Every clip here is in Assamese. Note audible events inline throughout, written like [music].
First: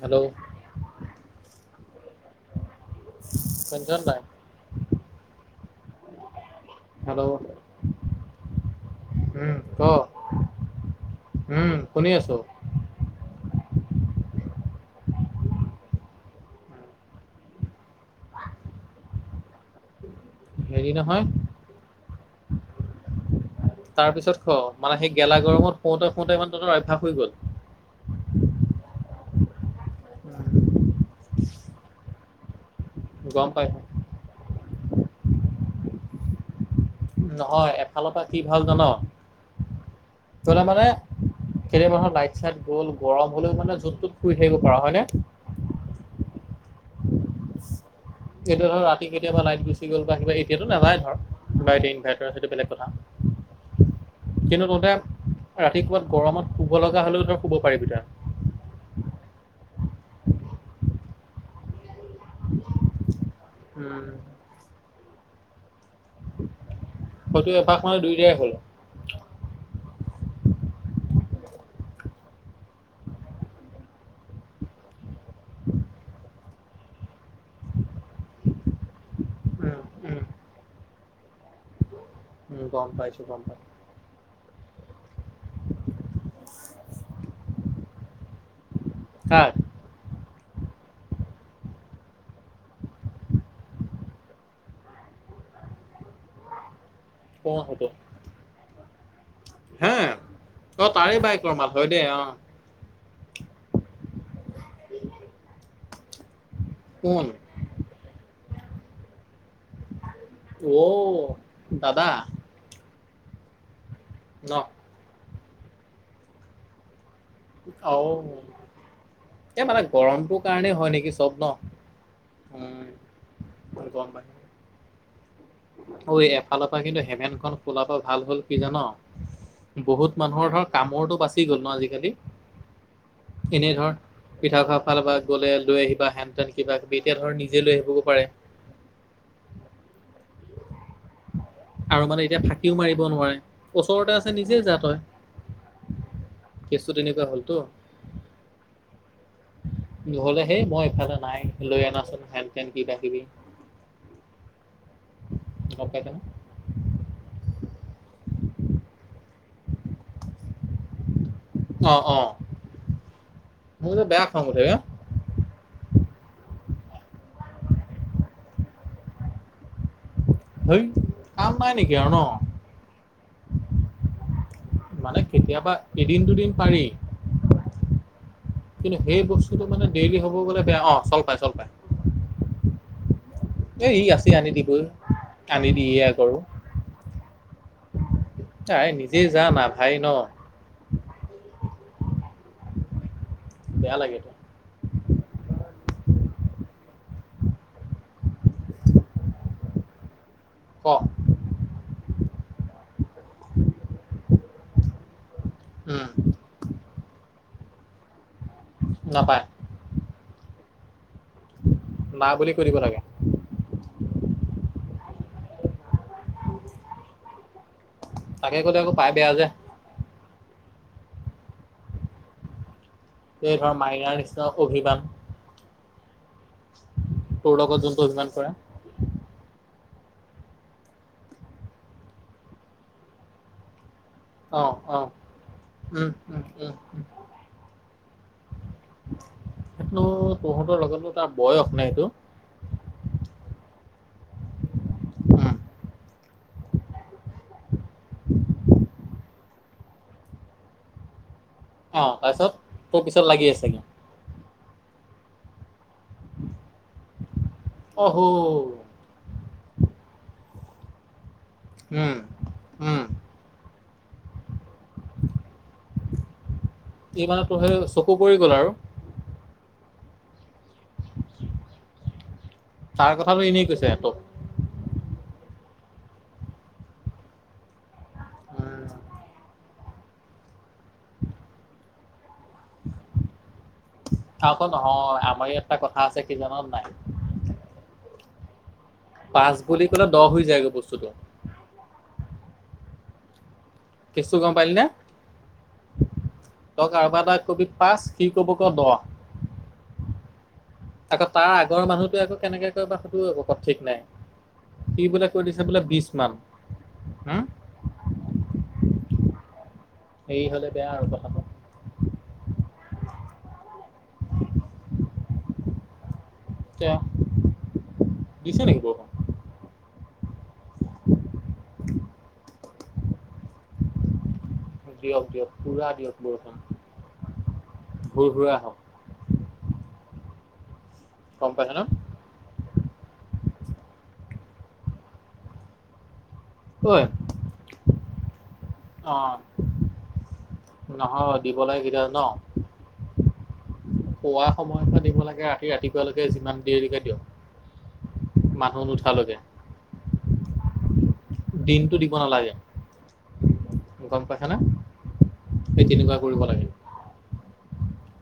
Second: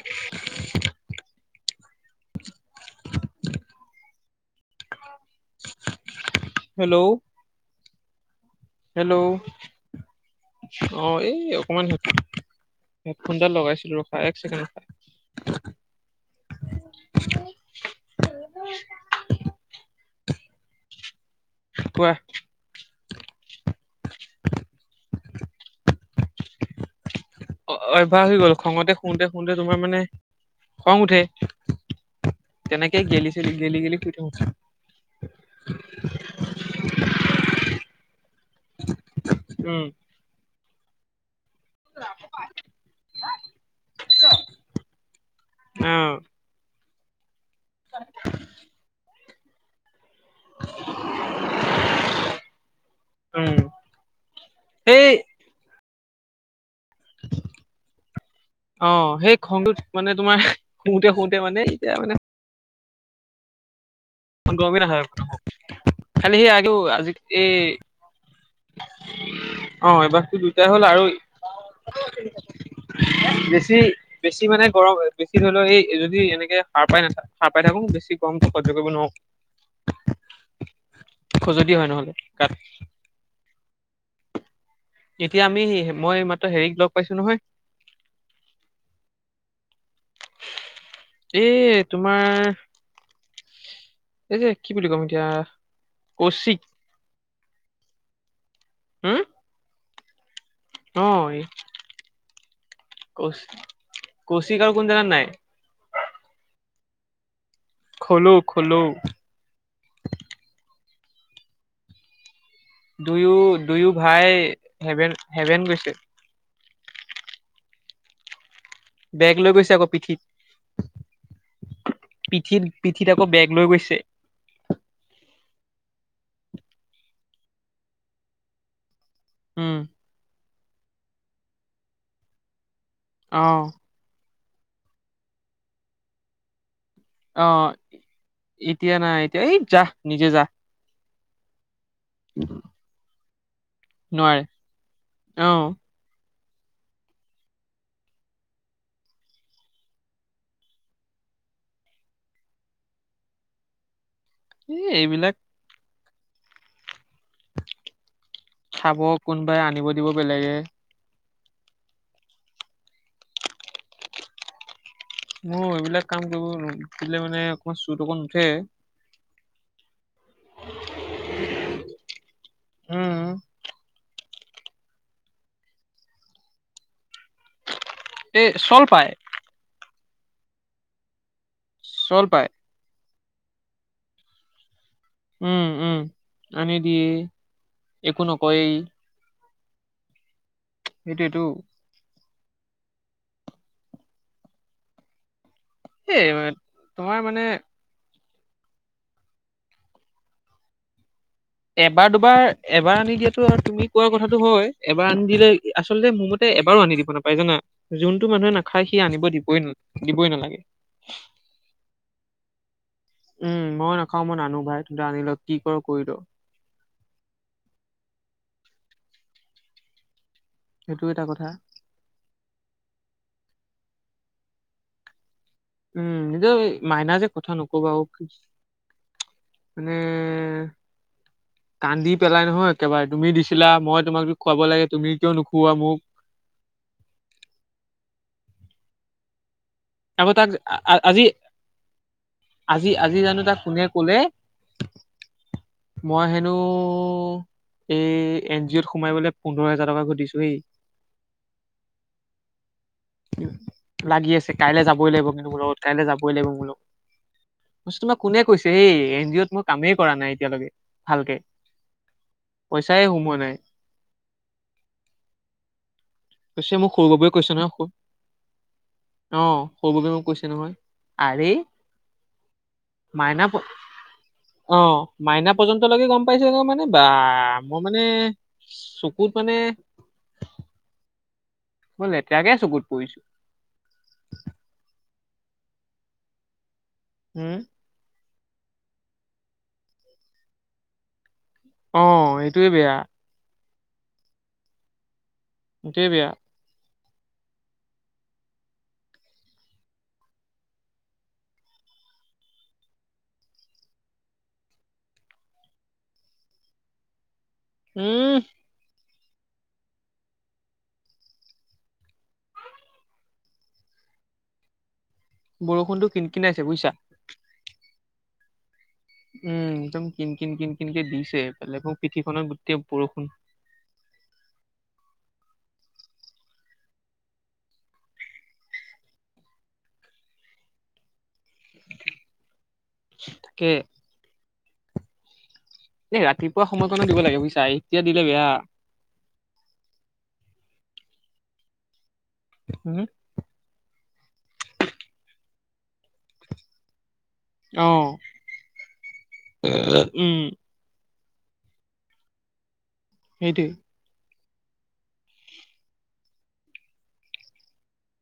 হেল্ল' তেঞ্চন নাই। হেল্ল' হেল্ল' উম ক অহ এই উম অকমান শুনি আছো হেডফোন ডাল লগাইছিলো ৰখা এক ছেকেণ্ড ৰখা। হেৰি নহয়। কোৱা? তাৰ পিছত খ মানে সেই গেলা গৰমত শুওঁতে শুওঁতে ইমান ততৰ অভ্যাস হৈ গ'ল। অ অভ্যাস হৈ গ'ল খঙতে শুওঁতে শুওঁতে তোমাৰ মানে খং উঠে। তেনেক গেলি গম চেলি পাই গেলি গেলি শুই থাকোং। নহয় এফালৰ পৰা কি ভাল জান, উম ধৰি ল মানে কেতিয়া মানুহৰ লাইট চাইট গ'ল গৰম হ'লেও মানে য'ত তত শুই থাকিব পৰা হয় নে? [unintelligible] এতিয়া ধৰ ৰাতি কেতিয়াবা লাইট গুচি গ'ল বাহি বাহিত সেইটো নাযায় ধৰ বাইট ইনভাৰটাৰ সেইটো বেলেগ কথা। উম কিন্তু তহঁতে সেই ৰাতি ক'বাত গৰমত শুব লগা হলেও তই শুব পাৰিবি তই। অ সেই খংটোত মানে তোমাৰ শুওঁতে শুওঁতে মানে এতিয়া মানে উম। গমি নাহে এপটো খালি সি আৰু আজি এ নহয় দুয়োটাই হ'ল অ অভ্যাসটো দুয়টাই হ'ল আৰু [unintelligible] [unintelligible] বেছি বেছি মানে গৰম বেছি ধৰি লও এই যদি এনেকে সাৰ পাই নাথ সাৰ পাই থাকো বেছি গৰমটো সহ্য কৰিব নোৱাও। উম উম। খজুতি হয় নহ'লে। উম গম পাইছো গম পাইছো। এতিয়া আমি মই মাত্ৰ হেৰিক লগ পাইছো নহয়। কাক? এ তোমাৰ এই যে কি বুলি কম এতিয়া কৌশিক কোন সেটো- হম হে অ' তাৰে বাইকৰ মাত হয় দেই অ'। কৌশিক কোন জানা নাই। কোন। খোলো খোলো। অ, দাদা। দুয়ো দুয়ো ভাই ন হেভেন, হেভেন গৈছে। অ বেগ লৈ এ গৈছে মানে আকৌ পিঠিত গৰমটো কাৰণেই হয় নেকি চব ন। পিঠিত, উম পিঠিত আকৌ বেগ লৈ গৈছে। গম পাইছো ঐ এফালৰ পৰা কিন্তু হেভেনখন খোলা পা ভাল হ'ল কি জান? উম বহুত মানুহৰ ধৰ কামুৰটো বাচি গ'ল ন আজিকালি। অ এনেধৰ পিঠাখোৱা ফালৰ পৰা গ'লে লৈ আহিবা হেনটেন। কিবা কিবি এতিয়া ধৰ অ নিজে লৈ আহিব পাৰে। এতিয়া নাই এতিয়া এই যা নিজে যা। আৰু মানে এতিয়া ফাঁকিও মাৰিব নোৱাৰে ওচৰতে আছে নোৱাৰে নিজে যা তই। অ কেচটো তেনেকুৱা হ'ল তু। হ'লে হে মই এফালে নাই লৈ অনাচোন হেন চেন কিবা কিবি। [inaudible] এই এইবিলাক। গম পাই যাম। খাব কোনোবাই আনিব দিব বেলেগে। অহ অ' মই এ বেয়া খঙ উঠে। মোৰ এইবিলাক কাম কৰিব দিলে মানে অকমান চুৰত অকত উঠে। হেই কাম নাই নেকি আৰু ন? উম। মানে কেতিয়াবা এদিন দুদিন পাৰি, এই চল কিন্তু পায় সেই বস্তু মানে ডেইলি হব গলে বেয়া অ, চল পাই চল পাই। চল পাই। এ ই আছেই আনি দিবই। উম, আনি উম দিয়ে কৰো আনি দিয়ে একো নকয়। নিজে জানা ভাই ন। সেইটোৱেটো। বেয়া লাগে। এ তোমাৰ মানে ক। এবাৰ, দুবাৰ, এবাৰ আনি দিয়াতো আৰু তুমি কোৱাৰ কথাটো হয়, এবাৰ আনি দিলে উম আচলতে মোৰ মতে এবাৰো আনি দিব নাপায় জানা? যোনতটো মানুহে নাখায় সি আনিব নাপায় দিবই দিবই নালাগে। না বুলি কৈ দিব লাগে। উম মই নাখাও মই নানো ভাই, তহঁতে আনি ল কি কৰ কৰিল। তাকে কলে আকৌ পাই বেয়া যে। সেইটো এটা কথা। এই ধৰ মাইনাৰ নিচিনা অভিমান উম, নিজৰ মাইনা যে তোৰ কথা লগত নকবা যোনটো অভিমান আৰু কৰে মানে কান্দি পেলাই নহয় একেবাৰে তুমি দিছিলা মই তোমাকতো খুৱাব লাগে তুমি কিয় নুখুওৱা মোক। [unintelligible] সেইটো আকৌ তাক তহঁতৰ লগতো আজি তাৰ বয়স নে এইটো। আজি আজি জানো তাক কোনে কলে মই হেনো এই এন জি অত সোমাই বোলে পোন্ধৰ হোজাৰ টকা ঘটিছো হেই। অ, তাৰছত তোৰ পিছত লাগি আছে সি? লাগি আছে কাইলে যাবই লাগিব কিন্তু মোৰ লগত কাইলে যাব যাবই লাগিব মোৰ লগত মই কৈছোঁ তোমাক অহো কোনে কৈছে এই ইন অ ত মই কামেই কৰা নাই এতিয়ালৈকে ভালকে। উম, উম পইচাই সোমোৱা নাই। কৈছে মোক সৰু ই বাবুই মানে কৈছে তোৰ নহয় সেই খুব চকু পৰি গ'ল আৰু অ, সৰু বাবুৱে মোক কৈছে নহয়। আৰে তাৰ কথাটো মাইনা প এনেই কৈছে তোক অ, মাইনা পৰ্যন্তলৈকে গম পাইছে গৈ মানে বা মই মানে উম চকুত মানে [inaudible] মই লেতেৰাকে চকুত পৰিছোঁ। আকৌ নহয় আমাৰ ইয়াত এটা কথা আছে কি জাননে নাই উম, পাঁচ বুলি ক'লে দহ হৈ যায়গৈ বস্তুটো। অ, এইটোয়ে বেয়া। কেছটো গম পালি নে? এইটোৱেই বেয়া। তই কাৰোবাৰ তাত কবি পাঁচ সি ক'ব ক দহ। আকৌ তাৰ আগৰ মানুহটোৱে আকৌ কেনেকে কয় কথটো [unintelligible] একো ঠিক নাই। সি বোলে কৈ দিছে বোলে বিচ মান উম, উম, হেৰি হলে বেয়া আৰু কথাটো। [inaudible] বৰষুণটো কেনি এতিয়া দিছে নেকি বৰষুণ? উম, একদম কিন- কিন-কিন কিনকে দিছে বেলেগ সৌ পিঠিখনত গোটেই বৰষুণ। দিয়ক- দিয়ক পুৰা দিয়ক বৰষুণ হুৰ - হুৰা আহক। গম পাইছা ন? তাকে। এ ৰাতিপুৱা ঐ সময়কণো দিব লাগে বুইছা এতিয়া দিলে বেয়া। অ', নহয় দিব লাগে কেতিয়া যান উম পুৱা সময়ৰ পা দিব লাগে ৰাতি- ৰাতিপুৱালৈকে যিমান দেৰিকে দিয়ক। অ, মানুহ নুঠালৈকে [unintelligible] উম, দিনটো দিব নালাগে। সেইটোৱে। গম পাইছে না সেই তেনেকুৱা কৰিব লাগে।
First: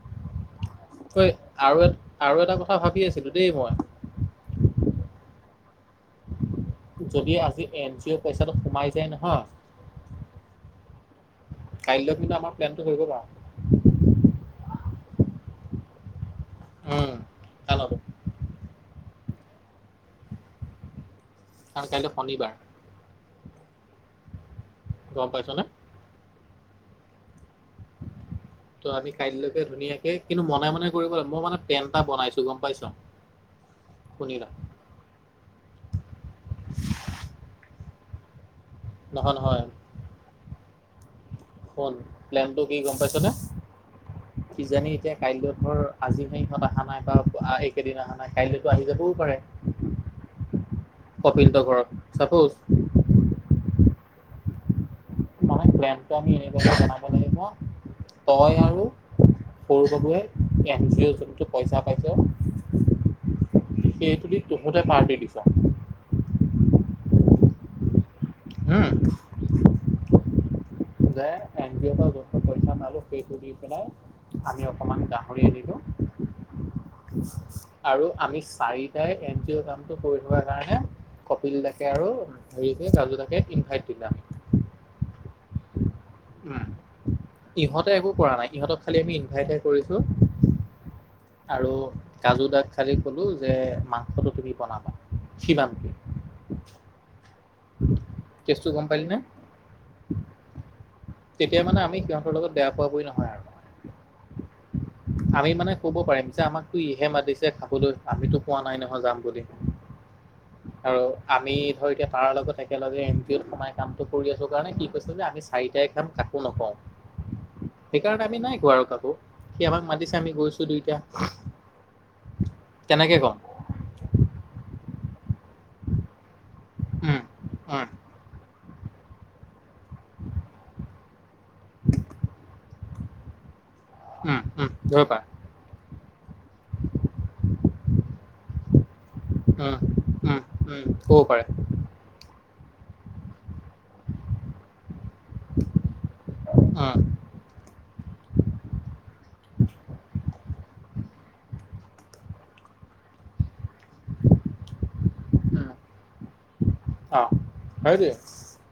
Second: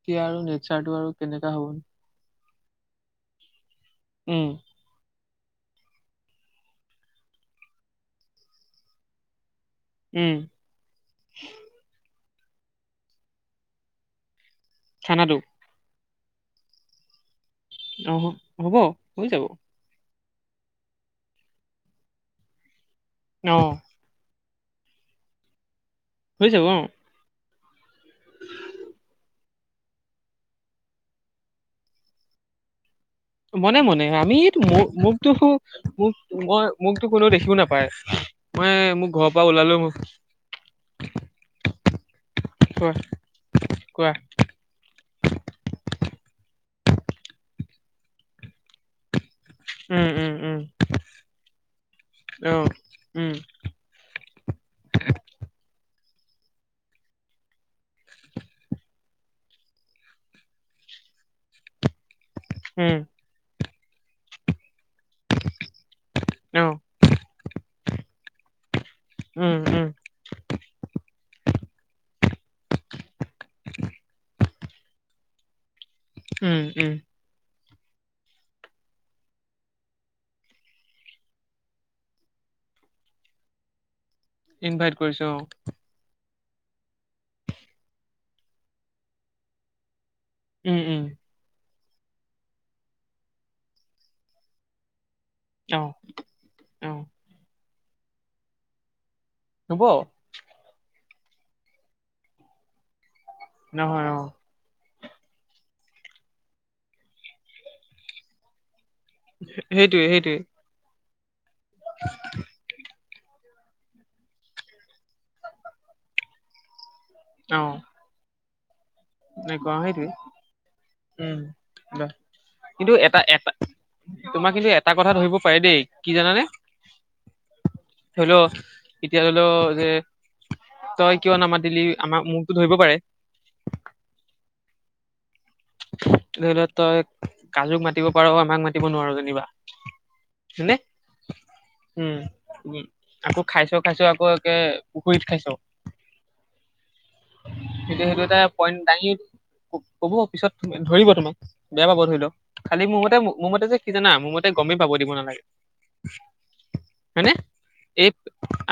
এতিয়া আৰু নেচাৰটো আৰু ঐ কেনেকা আৰু হ'ব। এ আৰু এটা কথা ভাবি আছিলোঁ দেই মই উম, যদি আজি এন জি অ'ৰ পইচাটো সোমাই যায় নহয় উম, কাইলৈ কিন্তু আমাৰ প্লেনটো হৈ হেৰি [unintelligible] খানাতো? উম, কাইলৈতো অ, হ'ব হৈ যাব। কাৰণ কাইলে শনিবাৰ। ন' গম পাইছ নে? হৈ যাব অ [inaudible] ত' আমি কাইলৈকে ধুনীয়াকে কিন্তু মনে মনে কৰিব লাগে মই মানে প্লেন এটা বনাইছো গম পাইছ মনে মনে শুনি আমি ল এটো মোৰ মোক মোকতো হো মোক মই মোকতো কোনেও দেখিও নাপায় মই মোক ঘৰৰ নহয় পৰা নহয় ওলালো মোক শুন প্লেনটো কি কোৱা গম পাইছনে কোৱা কিজানি এতিয়া কাইলৈ ধৰ আজি হেইহঁত অহা নাই বা এইকেইদিন অহা নাই কাইলৈতো আহি যাবও পাৰে উম উম উম কপিলহেত ঘৰত অ চাপোজ উম মানে প্লেনটো আমি এনেদৰে বনাব লাগিব তই আৰু সৰু বাবুৱে এন জিঅ যোনটো পইচা পাইছে উম সেইটো দি টোহতে পাৰ্টি দিছ অ উম উম উম যাই এন জিঅ পা বছ পইছা মালো সেই সুদি পেলাই আমি অকমান গাহৰি আনিলো উম উম আৰু আমি চাৰিটাই এন জি অ কামটো কৰি থকা কাৰণে কপিল দাকে আৰু হেৰিক ৰাজু দাকে ইনভাইট দিবা ইনভাইট কৰিছো অ উম ইহঁতে একো কৰা নাই ইহঁতক খালি আমি ইনভাইটহে কৰিছো উম উম আৰু কাজু দাগ খালি কলো যে মাংসটো তুমি বনাবা সিমান অ কি অ কেছটো গম পালি নে? হ'ব তেতিয়া মানে আমি সিহঁতৰ লগত বেয়া পোৱা পুৰি নহয় আৰু নহয় অ আমি মানে কব পাৰিম যে আমাকতো ইহে মাতিছে খাবলৈ আমিতো কোৱা নাই নহয় যাম বুলি সেইটোৱে সেইটোৱে আৰু আমি ধৰ এতিয়া তাৰ লগত একেলগে এন জিঅ'ত সোমাই কামটো কৰি আছো কাৰণে কি কৈছে যে আমি চাৰিটাই খাম কাকো নকওঁ [inaudible] অ সেইকাৰণে আমি নাই কোৱা আৰু কাকো নাই সি কোৱা আমাক মাতিছে আমি গৈছো দুইটা সেইটোৱে উম কিন্তু কেনেকে এটা ক'ম এটা তোমাক কিন্তু এটা কথা ধৰিব পাৰে দেই কি জানানে উম অ ধৰি ল এতিয়া ধৰি ল যে তই কিয় নামাতিলি আমাৰ মোকটো ধৰিব পাৰে উম উম ধৰিব পাৰে ধৰি ল তই কাজুক মাতিব পাৰ আমাক মাতিব নোৱাৰো যেনিবা উম উম হয়নে উম হ'ব পাৰে উম উম আকৌ খাইছ খাইছ আকৌ একে পুখুৰীত খাইছ। উম সেইটো সেইটো এটা পইণ্ট দাঙি কব পিছত ধৰিব তোমাক বেয়া পাব ধৰি লওক খালি মোৰ মতে মোৰ মতে যে কি জানা মোৰ মতে গমেই পাব দিব নালাগে উম অ হয়নে এই সেইটোৱে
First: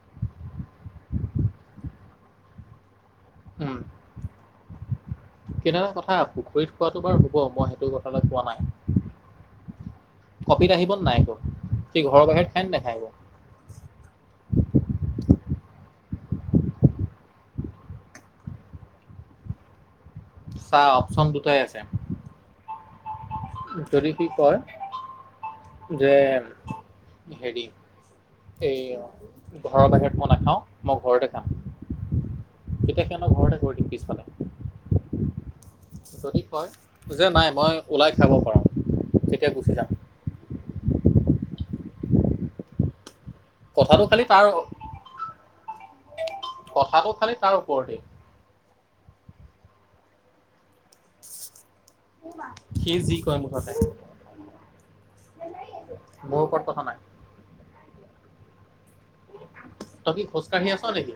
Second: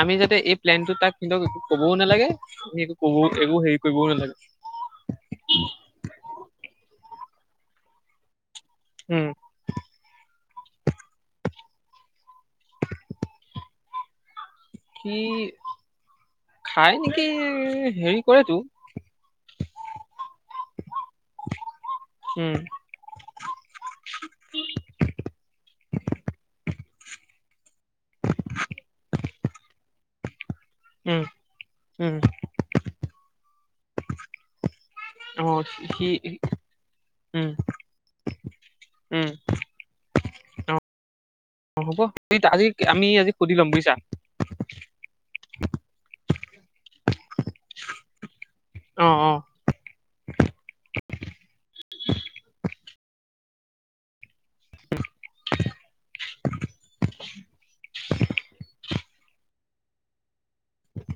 আমি যাতে এই প্লেনটো তাক কোনেও একো কবও নালাগে আমি একো কবও একো হেৰি উম কৰিবও নালাগে কিন্তু এটা কথা পুখুৰীত খোৱাটো বাৰু হ'ব মই সেইটো কথালৈ কোৱা নাই উম কফিত আহিব ন নাই আকৌ সি ঘৰৰ বাহিৰত খাই নে নেখাই বাও সি খাই নেকি হেৰি কৰেতো চা অপশন দুটাই আছে উম যদি সি কয় যে হেৰি এই অ ঘৰৰ বাহিৰত মই নাখাও মই উম ঘৰতে খাম উম তেতিয়া সেতৰ ঘৰতে কৰি দিম পিছফালে অ সি যদি কয় যে নাই উম মই ওলাই খাব পাৰ উম তেতিয়া গুচি যাম অ হ'ব আজি আমি আজি সুধি ল'ম বুজিছা কথাটো খালি তাৰ কথাটো খালি তাৰ ওপৰতে অ অ সি যি কয় মুঠতে মোৰ ওপৰত কথা নাই তই কি খোজকাঢ়ি আছ নেকি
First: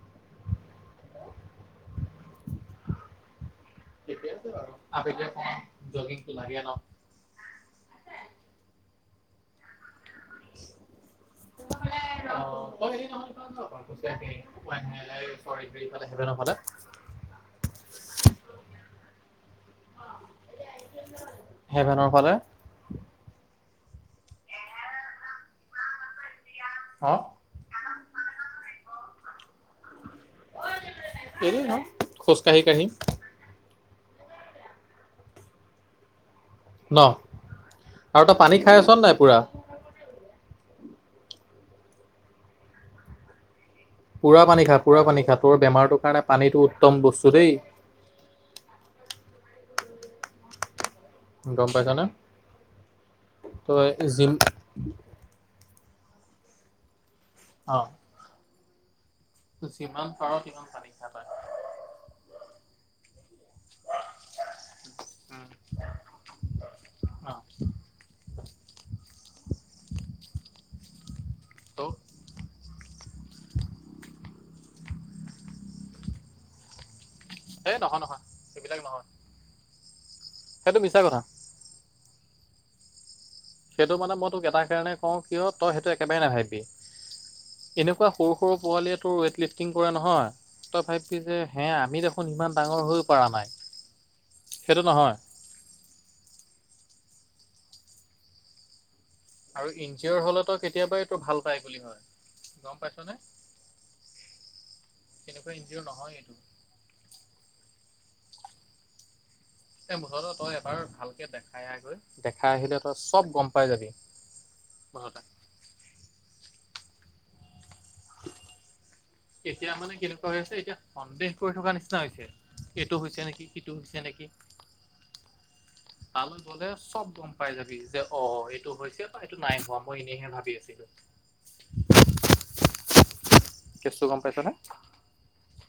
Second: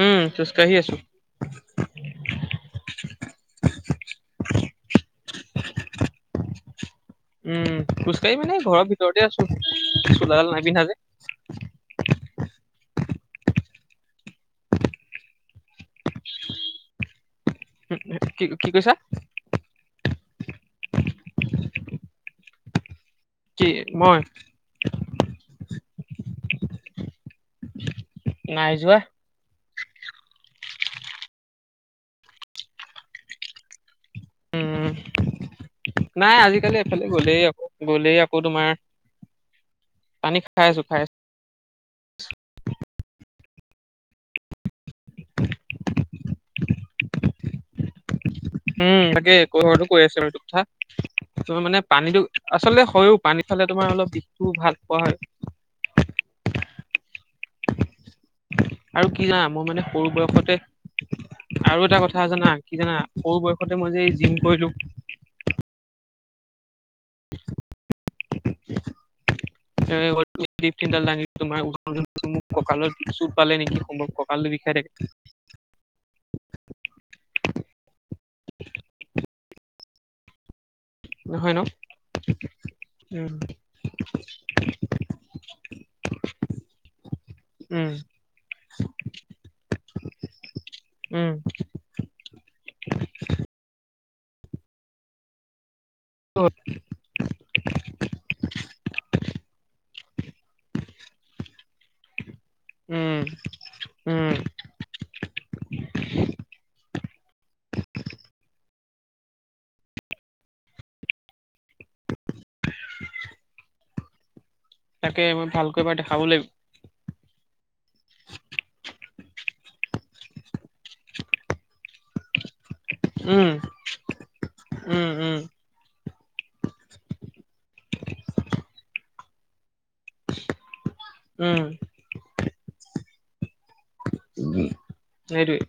উম খোজ কাঢ়ি আছো। [unintelligible] ঠিকেই আছে বাৰু আবেলি অকমান জগিংটো লাগে ন। উম খোজ কাঢ়ি মানে ঘৰৰ ভিতৰতে আছো চোলাডাল নাপিন্ধা যে আকৌ বোলে [unintelligible] [unintelligible] কি কি কৈছা হেভেনৰ ফালে কি মই অ নাই যোৱা এনেই ন খোজ কাঢ়ি কাঢ়ি উম নাই আজি সিফালে ন এইফালে গ'লেই আকৌ গ'লেই আৰু তই আকৌ পানী তোমাৰ খাই আছ নাই পুৰা পানি খাই আছো খাই আছো পুৰা পানী খা পুৰা পানী খা তোৰ বেমাৰটোৰ কাৰণে পানীটো উত্তম বস্তু দেই উম তাকে ঘৰতো কৈ আছো বাৰু এইটো কথা তোমাৰ গম মানে পাইছনে পানীটো আচলতে হয়ও পানী খালে তই তোমাৰ অলপ জিম বিষটো ভাল পোৱা হয় অ আৰু কি জানা মোৰ মানে যিমান সৰু পাৰ বয়সতে সিমান পানী খা তই আৰু এটা কথা জানা কি জানা সৰু বয়সতে মই যে জিম কৰিলো উম অ [unintelligible] তোমাৰ ত' মোক কঁকালৰ দুখ চুত পালে নেকি সম্ভৱ ককালটো বিষাই থাকে হেই নহয় নহয় সেইবিলাক নহয় সেইটো মিছা কথা নহয় ন উম সেইটো মানে মই তোক এটা কাৰণে কও কিয় তই সেইটো একেবাৰে নাভাবিবি উম এনেকোৱা সৰু সৰু পোৱালীয়ে তোৰ ৱেইট লিফ্টিং কৰা নহয় তই ভাবিবি উম যে হে আমি দেখোন সিমান ডাঙৰ হৈ পৰা নাই সেইটো নহয় ক'ত আৰু ইনজিঅৰ হলেতো কেতিয়াবা এইটো ভাল পাই বুলি হয় গম পাইছনে উম উম তেনেকুৱা ইঞ্জিঅৰ নহয় এইটো। এ মুঠতে তই এবাৰ ভালকে দেখাই আহগৈ দেখাই আহিলে তই চব গম পাই যাবি। [inaudible] তাকে মই ভালকৈ এবাৰ দেখাব লাগিব। এতিয়া মানে কেনেকুৱা হৈ আছে এতিয়া সন্দেহ কৰি থকা নিচিনা হৈছে। এইটো হৈছে নেকি উম সিটো হৈছে নেকি উম উম তালৈ গলেচ চব গম পাই যাবি যে অ, এইটো হৈছে বা এইটো নাই হোৱা মই এনেইহে ভাবি আছিলোঁ। উম, কেচটো গম পাইছনে? ত'সেইটোৱে।